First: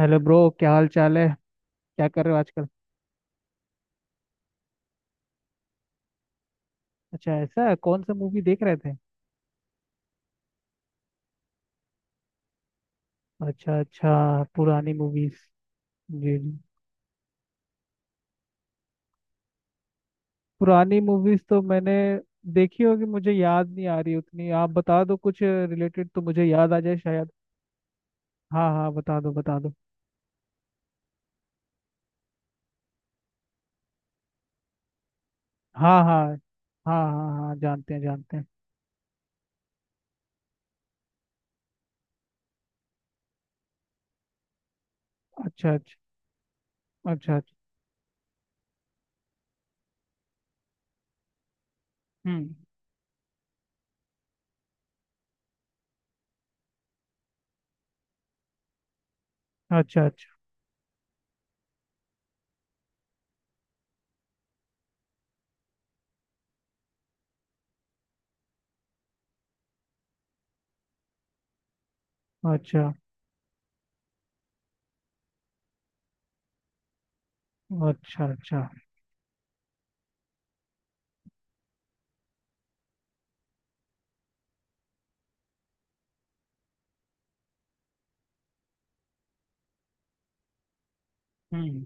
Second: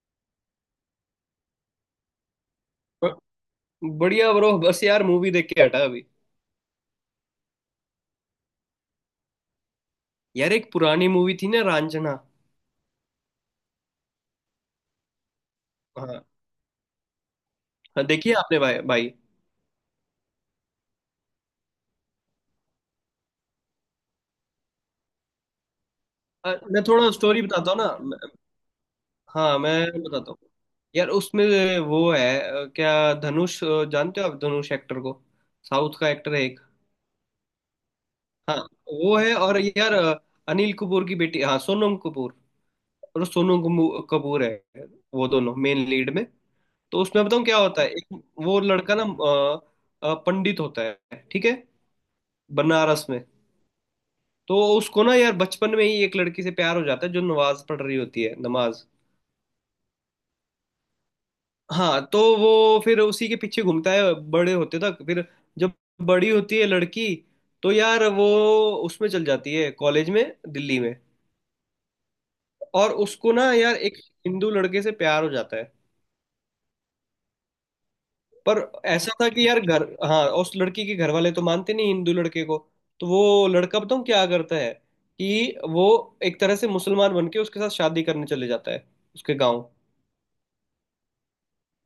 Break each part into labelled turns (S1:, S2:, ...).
S1: Hello bro, क्या हाल चाल है। क्या कर रहे हो आजकल।
S2: ब- बढ़िया ब्रो। बस यार मूवी देख के हटा अभी।
S1: अच्छा, ऐसा है, कौन सा मूवी देख रहे थे।
S2: यार एक पुरानी मूवी थी ना, रांझना।
S1: अच्छा अच्छा। पुरानी मूवीज।
S2: हाँ।
S1: जी जी।
S2: हाँ, देखी है आपने भाई भाई।
S1: पुरानी मूवीज तो मैंने देखी होगी, मुझे याद नहीं आ रही उतनी। आप बता दो कुछ रिलेटेड तो मुझे याद आ
S2: मैं
S1: जाए
S2: थोड़ा
S1: शायद।
S2: स्टोरी बताता हूँ ना।
S1: हाँ हाँ, बता दो बता
S2: हाँ
S1: दो।
S2: मैं बताता हूँ। यार उसमें वो है क्या धनुष, जानते हो आप धनुष एक्टर को? साउथ
S1: हाँ
S2: का
S1: हाँ
S2: एक्टर है एक।
S1: हाँ, हाँ हाँ जानते हैं जानते हैं।
S2: हाँ। वो है। और यार, अनिल कपूर की बेटी, हाँ, सोनम कपूर। और कपूर है। वो दोनों
S1: अच्छा अच्छा।
S2: मेन लीड में। तो उसमें
S1: अच्छा
S2: बताऊँ
S1: अच्छा।
S2: क्या होता है? एक वो लड़का ना, पंडित होता है, ठीक है,
S1: हम्म।
S2: बनारस में। तो उसको ना यार बचपन में ही एक लड़की से प्यार हो जाता है, जो नमाज पढ़ रही होती है नमाज।
S1: अच्छा अच्छा।
S2: हाँ तो वो फिर उसी के पीछे घूमता है बड़े होते तक। फिर जब बड़ी होती है लड़की, तो यार वो उसमें चल जाती है कॉलेज में, दिल्ली में।
S1: अच्छा
S2: और उसको ना यार एक हिंदू लड़के से प्यार हो जाता है।
S1: अच्छा।
S2: पर
S1: अच्छा।
S2: ऐसा था कि यार घर, हाँ, उस लड़की के घर वाले तो मानते नहीं हिंदू लड़के को। तो वो लड़का बताऊँ क्या करता है कि वो एक तरह से मुसलमान बन के उसके साथ शादी करने चले जाता है, उसके गाँव।
S1: हम्म।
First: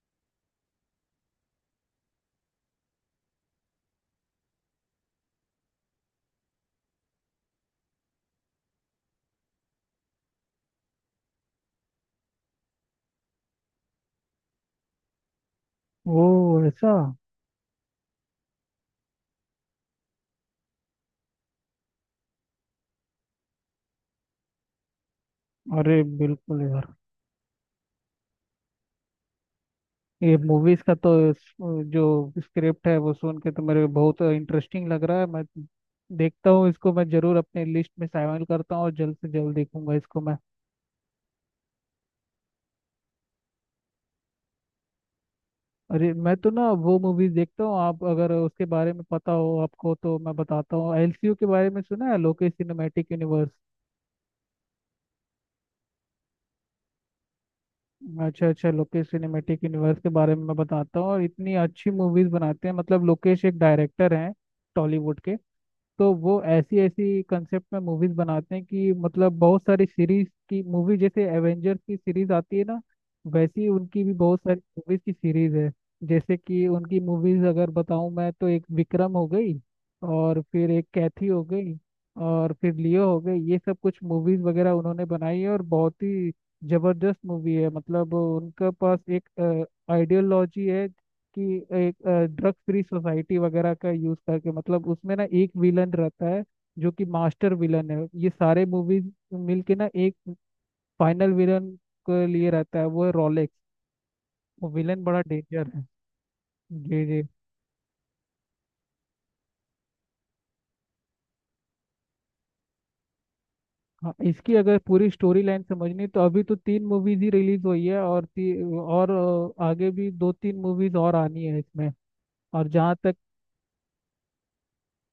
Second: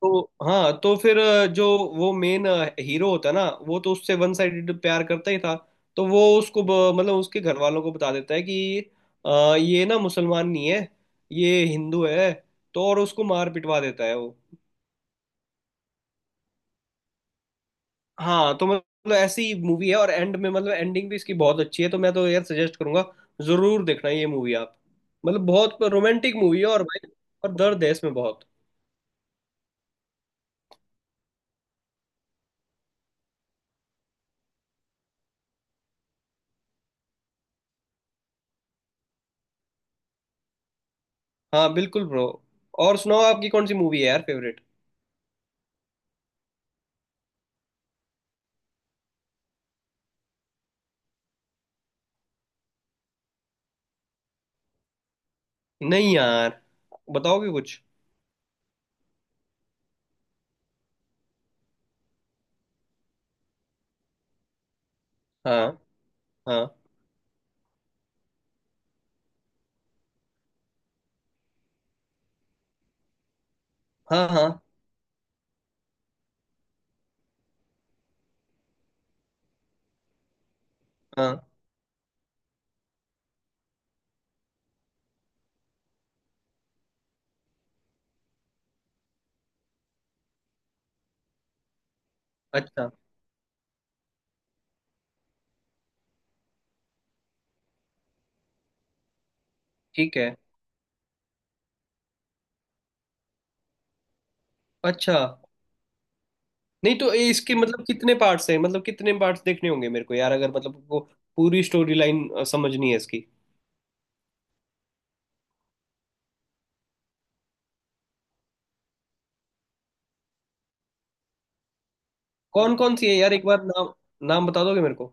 S2: तो हाँ, तो फिर जो वो मेन हीरो होता है ना, वो तो उससे वन साइडेड प्यार करता ही था। तो वो उसको मतलब उसके घर वालों को बता देता है कि ये ना मुसलमान नहीं है, ये हिंदू है। तो और उसको मार पिटवा देता है वो।
S1: ओ ऐसा।
S2: हाँ तो मतलब ऐसी मूवी है, और एंड में मतलब एंडिंग भी इसकी बहुत अच्छी है। तो मैं तो यार सजेस्ट करूंगा, जरूर देखना ये मूवी आप। मतलब बहुत
S1: अरे
S2: रोमांटिक मूवी
S1: बिल्कुल
S2: है और
S1: यार।
S2: भाई, और दर्द है इसमें बहुत।
S1: ये मूवीज का तो जो स्क्रिप्ट है वो सुन के तो मेरे को बहुत इंटरेस्टिंग लग रहा है। मैं देखता हूँ इसको, मैं जरूर अपने लिस्ट में शामिल करता हूँ और जल्द से जल्द देखूंगा इसको मैं।
S2: हाँ बिल्कुल ब्रो। और सुनाओ, आपकी कौन सी मूवी है यार फेवरेट?
S1: अरे मैं तो ना वो मूवीज देखता हूँ, आप अगर उसके बारे में पता हो आपको तो मैं बताता हूँ। एलसीयू के बारे में सुना है, लोकेश सिनेमैटिक यूनिवर्स।
S2: नहीं यार, बताओगे कुछ।
S1: अच्छा अच्छा, लोकेश सिनेमैटिक यूनिवर्स के बारे में मैं बताता हूँ। और इतनी अच्छी मूवीज बनाते हैं, मतलब लोकेश एक डायरेक्टर हैं टॉलीवुड के।
S2: हाँ
S1: तो वो
S2: हाँ
S1: ऐसी ऐसी कंसेप्ट में मूवीज बनाते हैं कि मतलब बहुत सारी सीरीज की मूवी, जैसे एवेंजर्स की सीरीज आती है ना, वैसी उनकी भी
S2: हाँ।
S1: बहुत
S2: हाँ।
S1: सारी मूवीज की सीरीज है। जैसे कि उनकी मूवीज अगर बताऊं मैं, तो एक विक्रम हो गई, और फिर एक कैथी
S2: हाँ।
S1: हो गई, और फिर लियो हो गई। ये सब कुछ मूवीज वगैरह उन्होंने बनाई है और बहुत ही जबरदस्त मूवी है। मतलब उनके पास एक आइडियोलॉजी है कि एक ड्रग फ्री
S2: अच्छा।
S1: सोसाइटी वगैरह का यूज करके, मतलब उसमें ना एक विलन रहता है जो कि मास्टर विलन है। ये सारे मूवीज मिलके ना एक
S2: ठीक है।
S1: फाइनल विलन के लिए रहता है, वो है रोलेक्स। वो विलन
S2: अच्छा।
S1: बड़ा डेंजर है।
S2: नहीं
S1: जी
S2: तो
S1: जी।
S2: ये इसके मतलब कितने पार्ट्स हैं, मतलब कितने पार्ट्स देखने होंगे मेरे को यार, अगर मतलब को पूरी स्टोरी लाइन समझनी है इसकी।
S1: हाँ, इसकी अगर पूरी स्टोरी लाइन समझनी, तो अभी तो तीन मूवीज ही रिलीज हुई है, और और आगे भी दो तीन मूवीज और आनी है इसमें। और
S2: कौन
S1: जहाँ
S2: कौन सी है
S1: तक।
S2: यार, एक बार नाम, नाम बता दोगे मेरे को?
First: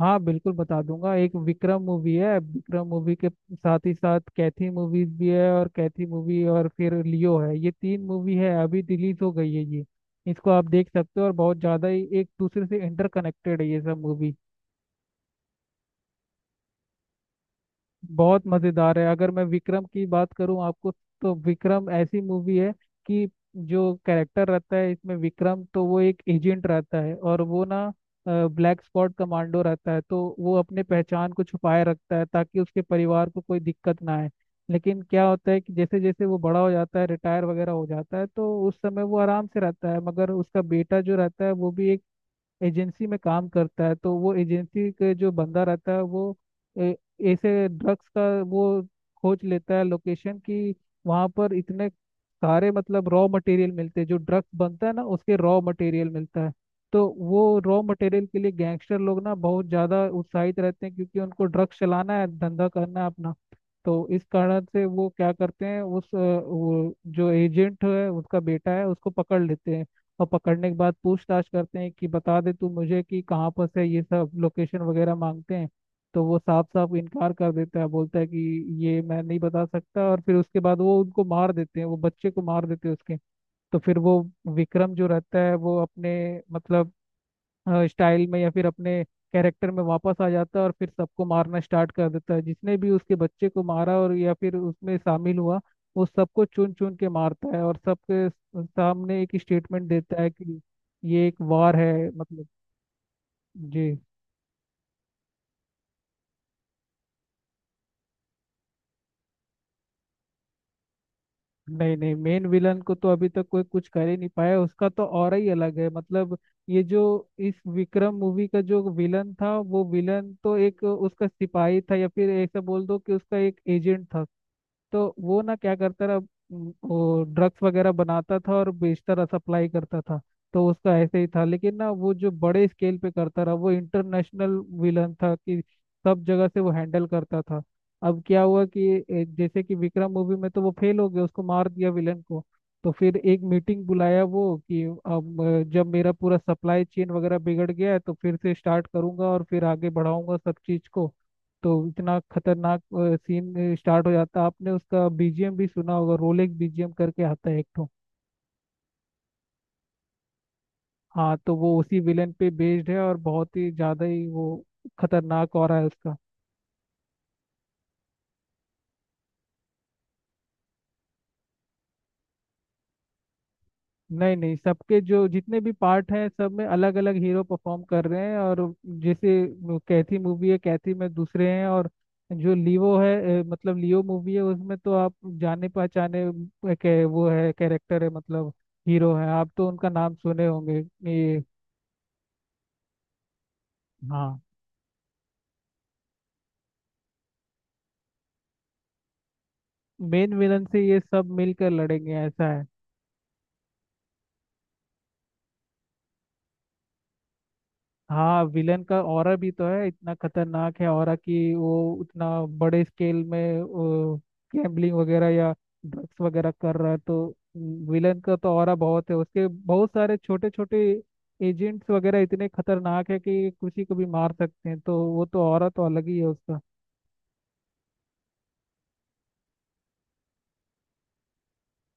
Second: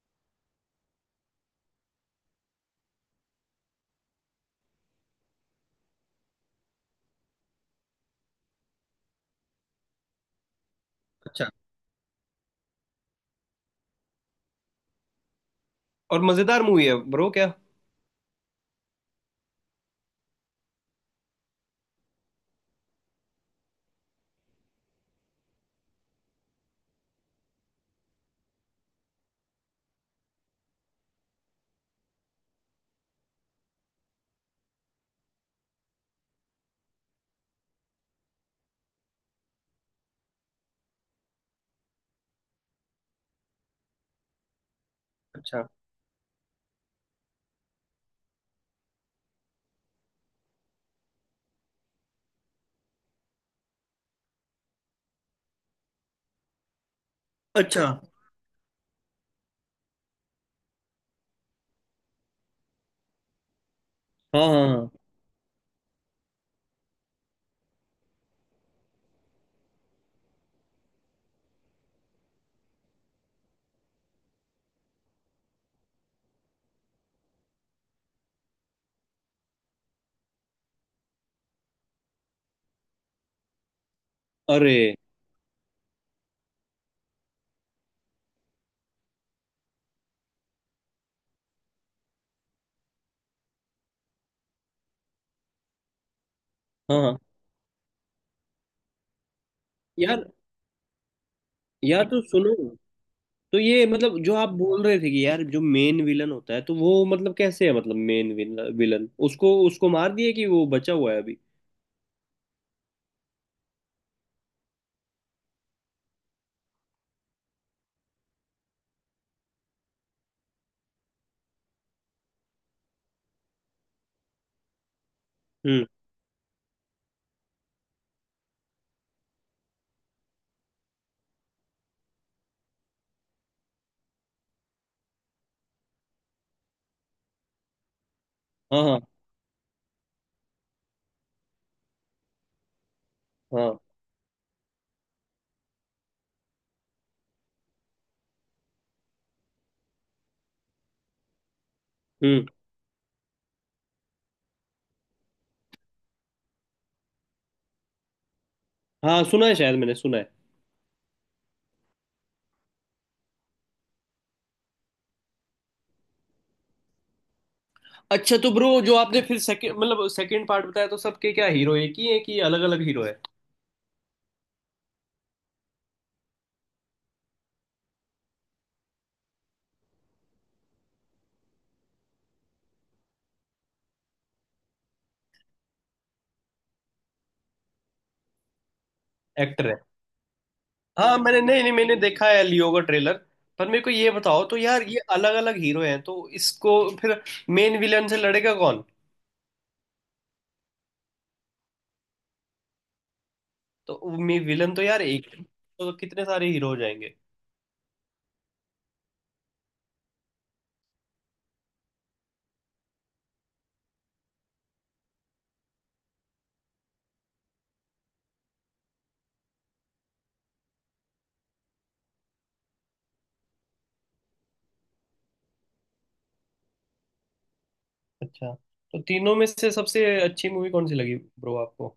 S1: हाँ बिल्कुल, बता दूंगा। एक विक्रम मूवी है, विक्रम मूवी के साथ ही साथ कैथी मूवीज भी है, और कैथी मूवी, और फिर लियो है। ये तीन मूवी है अभी रिलीज हो गई है ये, इसको आप देख सकते हो, और
S2: अच्छा।
S1: बहुत ज़्यादा ही एक दूसरे से इंटरकनेक्टेड है ये सब मूवी।
S2: और मजेदार मूवी है ब्रो क्या?
S1: बहुत मजेदार है। अगर मैं विक्रम की बात करूं आपको, तो विक्रम ऐसी मूवी है कि जो कैरेक्टर रहता है इसमें विक्रम, तो वो एक एजेंट रहता है और वो ना ब्लैक स्पॉट कमांडो रहता है। तो वो अपने पहचान को छुपाए रखता है ताकि उसके परिवार को कोई दिक्कत ना आए। लेकिन क्या होता है कि जैसे जैसे वो बड़ा हो जाता है, रिटायर वगैरह हो जाता है, तो उस समय वो आराम से रहता है, मगर उसका बेटा जो रहता है वो भी एक एजेंसी में काम करता है। तो वो एजेंसी के जो बंदा
S2: अच्छा
S1: रहता है वो ए- ऐसे ड्रग्स का वो खोज लेता है लोकेशन की। वहाँ पर इतने सारे मतलब रॉ मटेरियल मिलते हैं, जो ड्रग्स बनता है ना उसके रॉ मटेरियल मिलता है। तो वो रॉ
S2: अच्छा।
S1: मटेरियल के लिए गैंगस्टर लोग ना बहुत ज़्यादा उत्साहित रहते हैं, क्योंकि उनको ड्रग्स चलाना है, धंधा करना है अपना। तो इस
S2: हाँ
S1: कारण
S2: हाँ
S1: से
S2: हाँ।
S1: वो क्या करते हैं, उस वो जो एजेंट है उसका बेटा है, उसको पकड़ लेते हैं। और पकड़ने के बाद पूछताछ करते हैं कि बता दे तू मुझे कि कहाँ पर से, ये सब लोकेशन वगैरह मांगते हैं। तो वो साफ साफ इनकार कर देता है, बोलता है कि ये मैं नहीं बता सकता। और फिर उसके बाद वो उनको मार देते हैं, वो बच्चे को मार देते हैं उसके। तो फिर वो
S2: अरे।
S1: विक्रम जो रहता है वो अपने मतलब स्टाइल में या फिर अपने कैरेक्टर में वापस आ जाता है, और फिर सबको मारना स्टार्ट कर देता है जिसने भी उसके बच्चे को मारा और या फिर उसमें शामिल हुआ। वो सबको चुन चुन
S2: हाँ
S1: के
S2: हाँ।
S1: मारता है और सबके सामने एक स्टेटमेंट देता
S2: यार।
S1: है कि ये एक वार है
S2: यार तो
S1: मतलब।
S2: सुनो, तो
S1: जी।
S2: ये मतलब जो आप बोल रहे थे कि यार जो मेन विलन होता है, तो वो मतलब कैसे है, मतलब मेन विलन उसको उसको मार दिया कि वो बचा हुआ है अभी?
S1: नहीं नहीं, मेन विलन को तो अभी तक कोई कुछ कर ही नहीं पाया, उसका तो और ही अलग है मतलब। ये जो इस विक्रम मूवी का जो विलन था, वो विलन तो एक उसका सिपाही था, या फिर ऐसा बोल दो कि उसका एक एजेंट था। तो वो ना क्या
S2: हम्म।
S1: करता रहा, वो ड्रग्स वगैरह बनाता था और बेचता रहा, सप्लाई करता था। तो उसका ऐसे ही था, लेकिन ना वो जो बड़े स्केल पे करता रहा वो इंटरनेशनल विलन था, कि सब जगह से वो हैंडल करता था। अब क्या हुआ कि
S2: हाँ हाँ
S1: जैसे कि विक्रम मूवी में तो वो फेल हो गया, उसको मार दिया विलन को। तो फिर एक
S2: हाँ।
S1: मीटिंग बुलाया वो कि अब जब मेरा पूरा सप्लाई चेन वगैरह बिगड़ गया है, तो फिर से स्टार्ट करूंगा और फिर आगे बढ़ाऊंगा सब चीज को। तो इतना
S2: हम्म।
S1: खतरनाक सीन स्टार्ट हो जाता है। आपने उसका बीजीएम भी सुना होगा, रोलेक्स बीजीएम करके आता है एक ठो।
S2: हाँ सुना है, शायद मैंने सुना है।
S1: हाँ, तो वो उसी विलेन पे बेस्ड है, और बहुत ही ज्यादा ही वो खतरनाक हो रहा है उसका।
S2: अच्छा तो ब्रो, जो आपने फिर सेकंड, मतलब सेकंड पार्ट बताया, तो सबके क्या हीरो एक ही है कि अलग अलग हीरो है?
S1: नहीं नहीं, सबके जो जितने भी पार्ट हैं सब में अलग अलग हीरो परफॉर्म कर रहे हैं। और जैसे कैथी मूवी है, कैथी में दूसरे हैं। और जो लीवो है, मतलब लियो मूवी है, उसमें तो आप जाने पहचाने के वो है, कैरेक्टर है, मतलब हीरो है, आप
S2: एक्टर
S1: तो
S2: है।
S1: उनका नाम सुने होंगे।
S2: हाँ मैंने
S1: ये।
S2: नहीं नहीं मैंने देखा है लियो का ट्रेलर। पर मेरे को ये
S1: हाँ,
S2: बताओ तो यार, ये अलग अलग हीरो हैं तो इसको फिर मेन विलन से लड़ेगा कौन?
S1: मेन विलन से ये सब मिलकर लड़ेंगे, ऐसा है।
S2: तो विलन तो यार एक, तो कितने सारे हीरो हो जाएंगे?
S1: हाँ, विलन का ऑरा भी तो है, इतना खतरनाक है ऑरा कि वो उतना बड़े स्केल में गैम्बलिंग वगैरह या ड्रग्स वगैरह कर रहा है। तो विलन का तो ऑरा बहुत है, उसके बहुत सारे छोटे छोटे एजेंट्स वगैरह इतने खतरनाक है कि किसी को भी मार सकते हैं। तो वो तो ऑरा तो अलग ही है उसका।
S2: अच्छा। तो तीनों में से सबसे अच्छी मूवी कौन सी लगी ब्रो आपको?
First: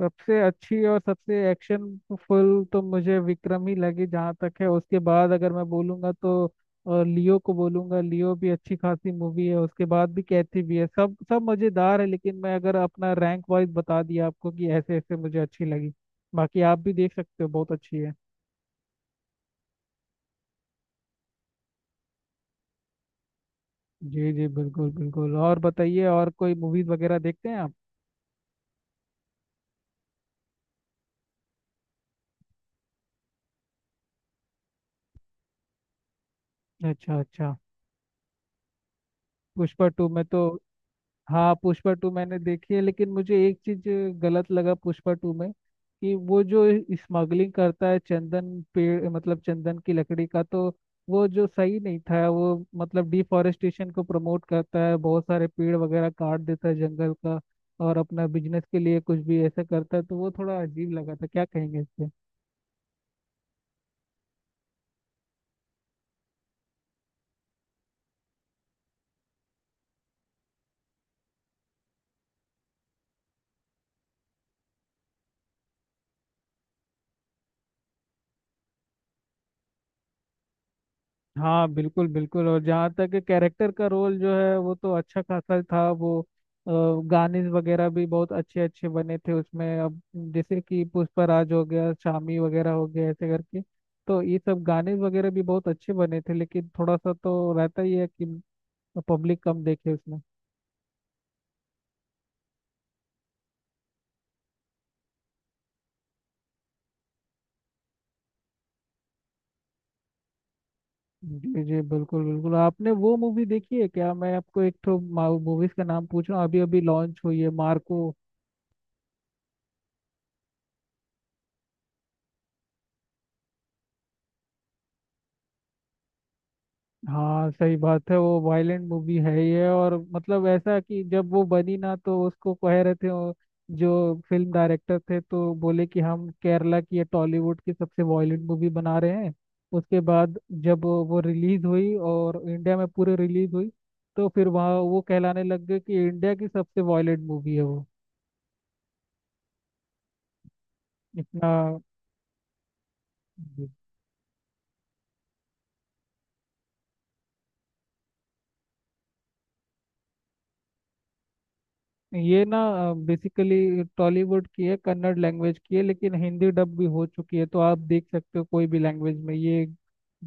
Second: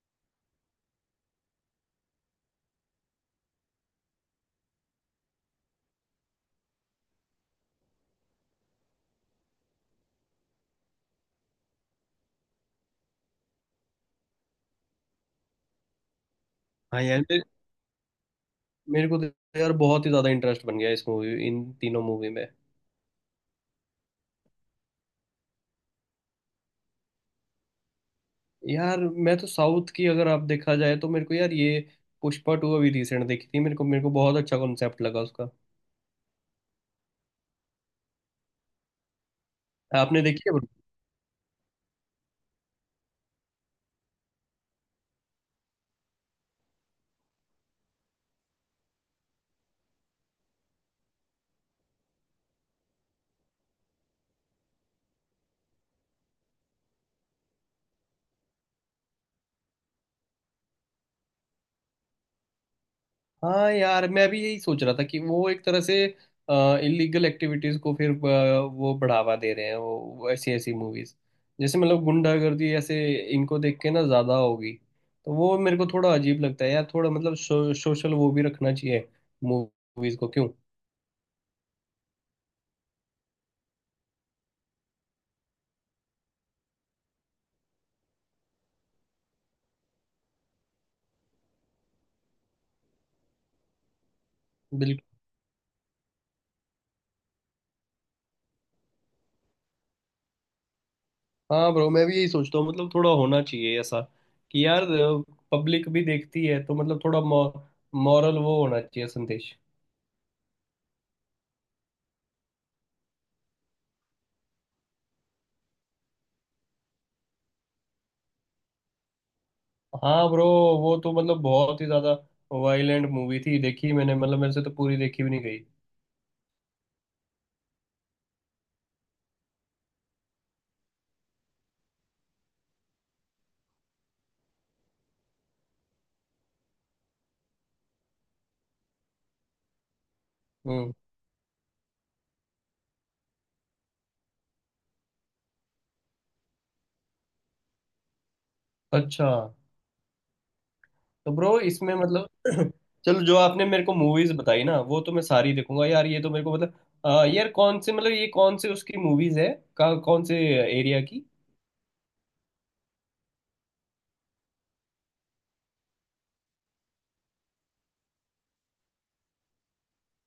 S1: सबसे अच्छी और सबसे एक्शन फुल तो मुझे विक्रम ही लगी जहाँ तक है। उसके बाद अगर मैं बोलूँगा तो लियो को बोलूँगा, लियो भी अच्छी खासी मूवी है। उसके बाद भी कैथी भी है, सब सब मज़ेदार है। लेकिन मैं अगर अपना रैंक वाइज बता दिया आपको कि ऐसे ऐसे मुझे अच्छी लगी। बाकी आप भी
S2: हाँ
S1: देख
S2: यार
S1: सकते हो, बहुत अच्छी है।
S2: मेरे को तो यार बहुत ही ज्यादा इंटरेस्ट बन गया इस मूवी, इन तीनों मूवी में।
S1: जी जी, बिल्कुल बिल्कुल। और बताइए, और कोई मूवीज़ वगैरह देखते हैं आप।
S2: यार मैं तो साउथ की अगर आप देखा जाए, तो मेरे को यार ये पुष्पा टू अभी रिसेंट देखी थी, मेरे को, मेरे को बहुत अच्छा कॉन्सेप्ट लगा उसका।
S1: अच्छा अच्छा। पुष्पा 2
S2: आपने
S1: में तो,
S2: देखी है?
S1: हाँ, पुष्पा 2 मैंने देखी है, लेकिन मुझे एक चीज गलत लगा पुष्पा 2 में। कि वो जो स्मगलिंग करता है चंदन पेड़, मतलब चंदन की लकड़ी का, तो वो जो सही नहीं था वो, मतलब डिफॉरेस्टेशन को प्रमोट करता है, बहुत सारे पेड़ वगैरह काट देता है जंगल का, और अपना बिजनेस के लिए कुछ भी ऐसा करता है। तो वो थोड़ा अजीब लगा था, क्या कहेंगे इस पे।
S2: हाँ यार मैं भी यही सोच रहा था कि वो एक तरह से इलीगल एक्टिविटीज को फिर वो बढ़ावा दे रहे हैं, वो ऐसी ऐसी मूवीज, जैसे मतलब गुंडागर्दी ऐसे, इनको देख के ना ज्यादा होगी। तो वो मेरे को थोड़ा अजीब लगता है यार, थोड़ा मतलब सोशल वो भी रखना चाहिए मूवीज को, क्यों?
S1: हाँ बिल्कुल बिल्कुल। और जहाँ तक कैरेक्टर का रोल जो है, वो तो अच्छा खासा था वो। गाने वगैरह भी बहुत अच्छे अच्छे बने थे उसमें। अब जैसे कि पुष्पराज हो गया, शामी वगैरह हो गया, ऐसे करके तो ये सब गाने
S2: बिल्कुल।
S1: वगैरह भी बहुत अच्छे बने थे। लेकिन थोड़ा सा तो रहता ही है कि पब्लिक कम देखे उसमें।
S2: हाँ ब्रो मैं भी यही सोचता हूँ, मतलब थोड़ा होना चाहिए ऐसा, कि यार पब्लिक भी देखती है तो मतलब थोड़ा मॉरल वो होना चाहिए, संदेश।
S1: जी जी, बिल्कुल बिल्कुल। आपने वो मूवी देखी है क्या, मैं आपको एक तो मूवीज का नाम पूछ रहा हूँ, अभी अभी लॉन्च हुई है, मार्को।
S2: हाँ ब्रो, वो तो मतलब बहुत ही ज्यादा वायलेंट मूवी थी, देखी मैंने, मतलब मेरे से तो पूरी देखी भी नहीं गई।
S1: हाँ सही बात है, वो वायलेंट मूवी है ही है। और मतलब ऐसा कि जब वो बनी ना, तो उसको कह रहे थे वो जो फिल्म डायरेक्टर थे, तो बोले कि हम केरला की या टॉलीवुड की सबसे वायलेंट मूवी बना रहे हैं। उसके बाद जब
S2: हम्म।
S1: वो रिलीज हुई और इंडिया में पूरे रिलीज हुई, तो फिर वहाँ वो कहलाने लग गए कि इंडिया की सबसे वायलेंट मूवी है वो,
S2: अच्छा तो
S1: इतना।
S2: ब्रो इसमें मतलब चलो, जो आपने मेरे को मूवीज बताई ना, वो तो मैं सारी देखूंगा यार। ये तो मेरे को मतलब, यार कौन से मतलब ये कौन से उसकी मूवीज है, कौन से एरिया की?
S1: ये ना बेसिकली टॉलीवुड की है, कन्नड़ लैंग्वेज की है, लेकिन हिंदी डब भी हो चुकी है। तो आप देख सकते हो कोई भी लैंग्वेज में ये।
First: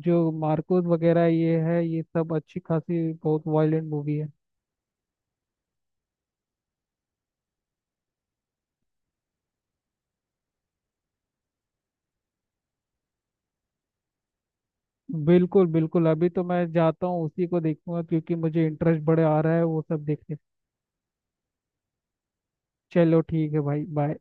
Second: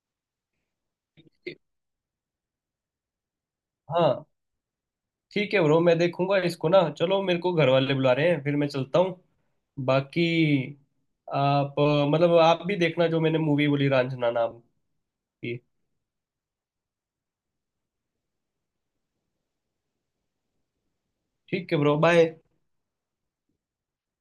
S1: जो मार्कोस वगैरह ये है, ये सब अच्छी खासी बहुत वायलेंट मूवी
S2: हाँ
S1: है।
S2: ठीक है ब्रो, मैं देखूंगा इसको ना। चलो मेरे को घर वाले बुला रहे हैं, फिर मैं चलता हूँ। बाकी आप मतलब आप भी देखना जो मैंने मूवी बोली, रांझना नाम की।
S1: बिल्कुल बिल्कुल, अभी तो मैं जाता हूँ उसी को देखूंगा, क्योंकि मुझे इंटरेस्ट बड़े आ रहा है वो सब देखने
S2: ठीक है ब्रो, बाय।
S1: चलो ठीक है भाई, बाय।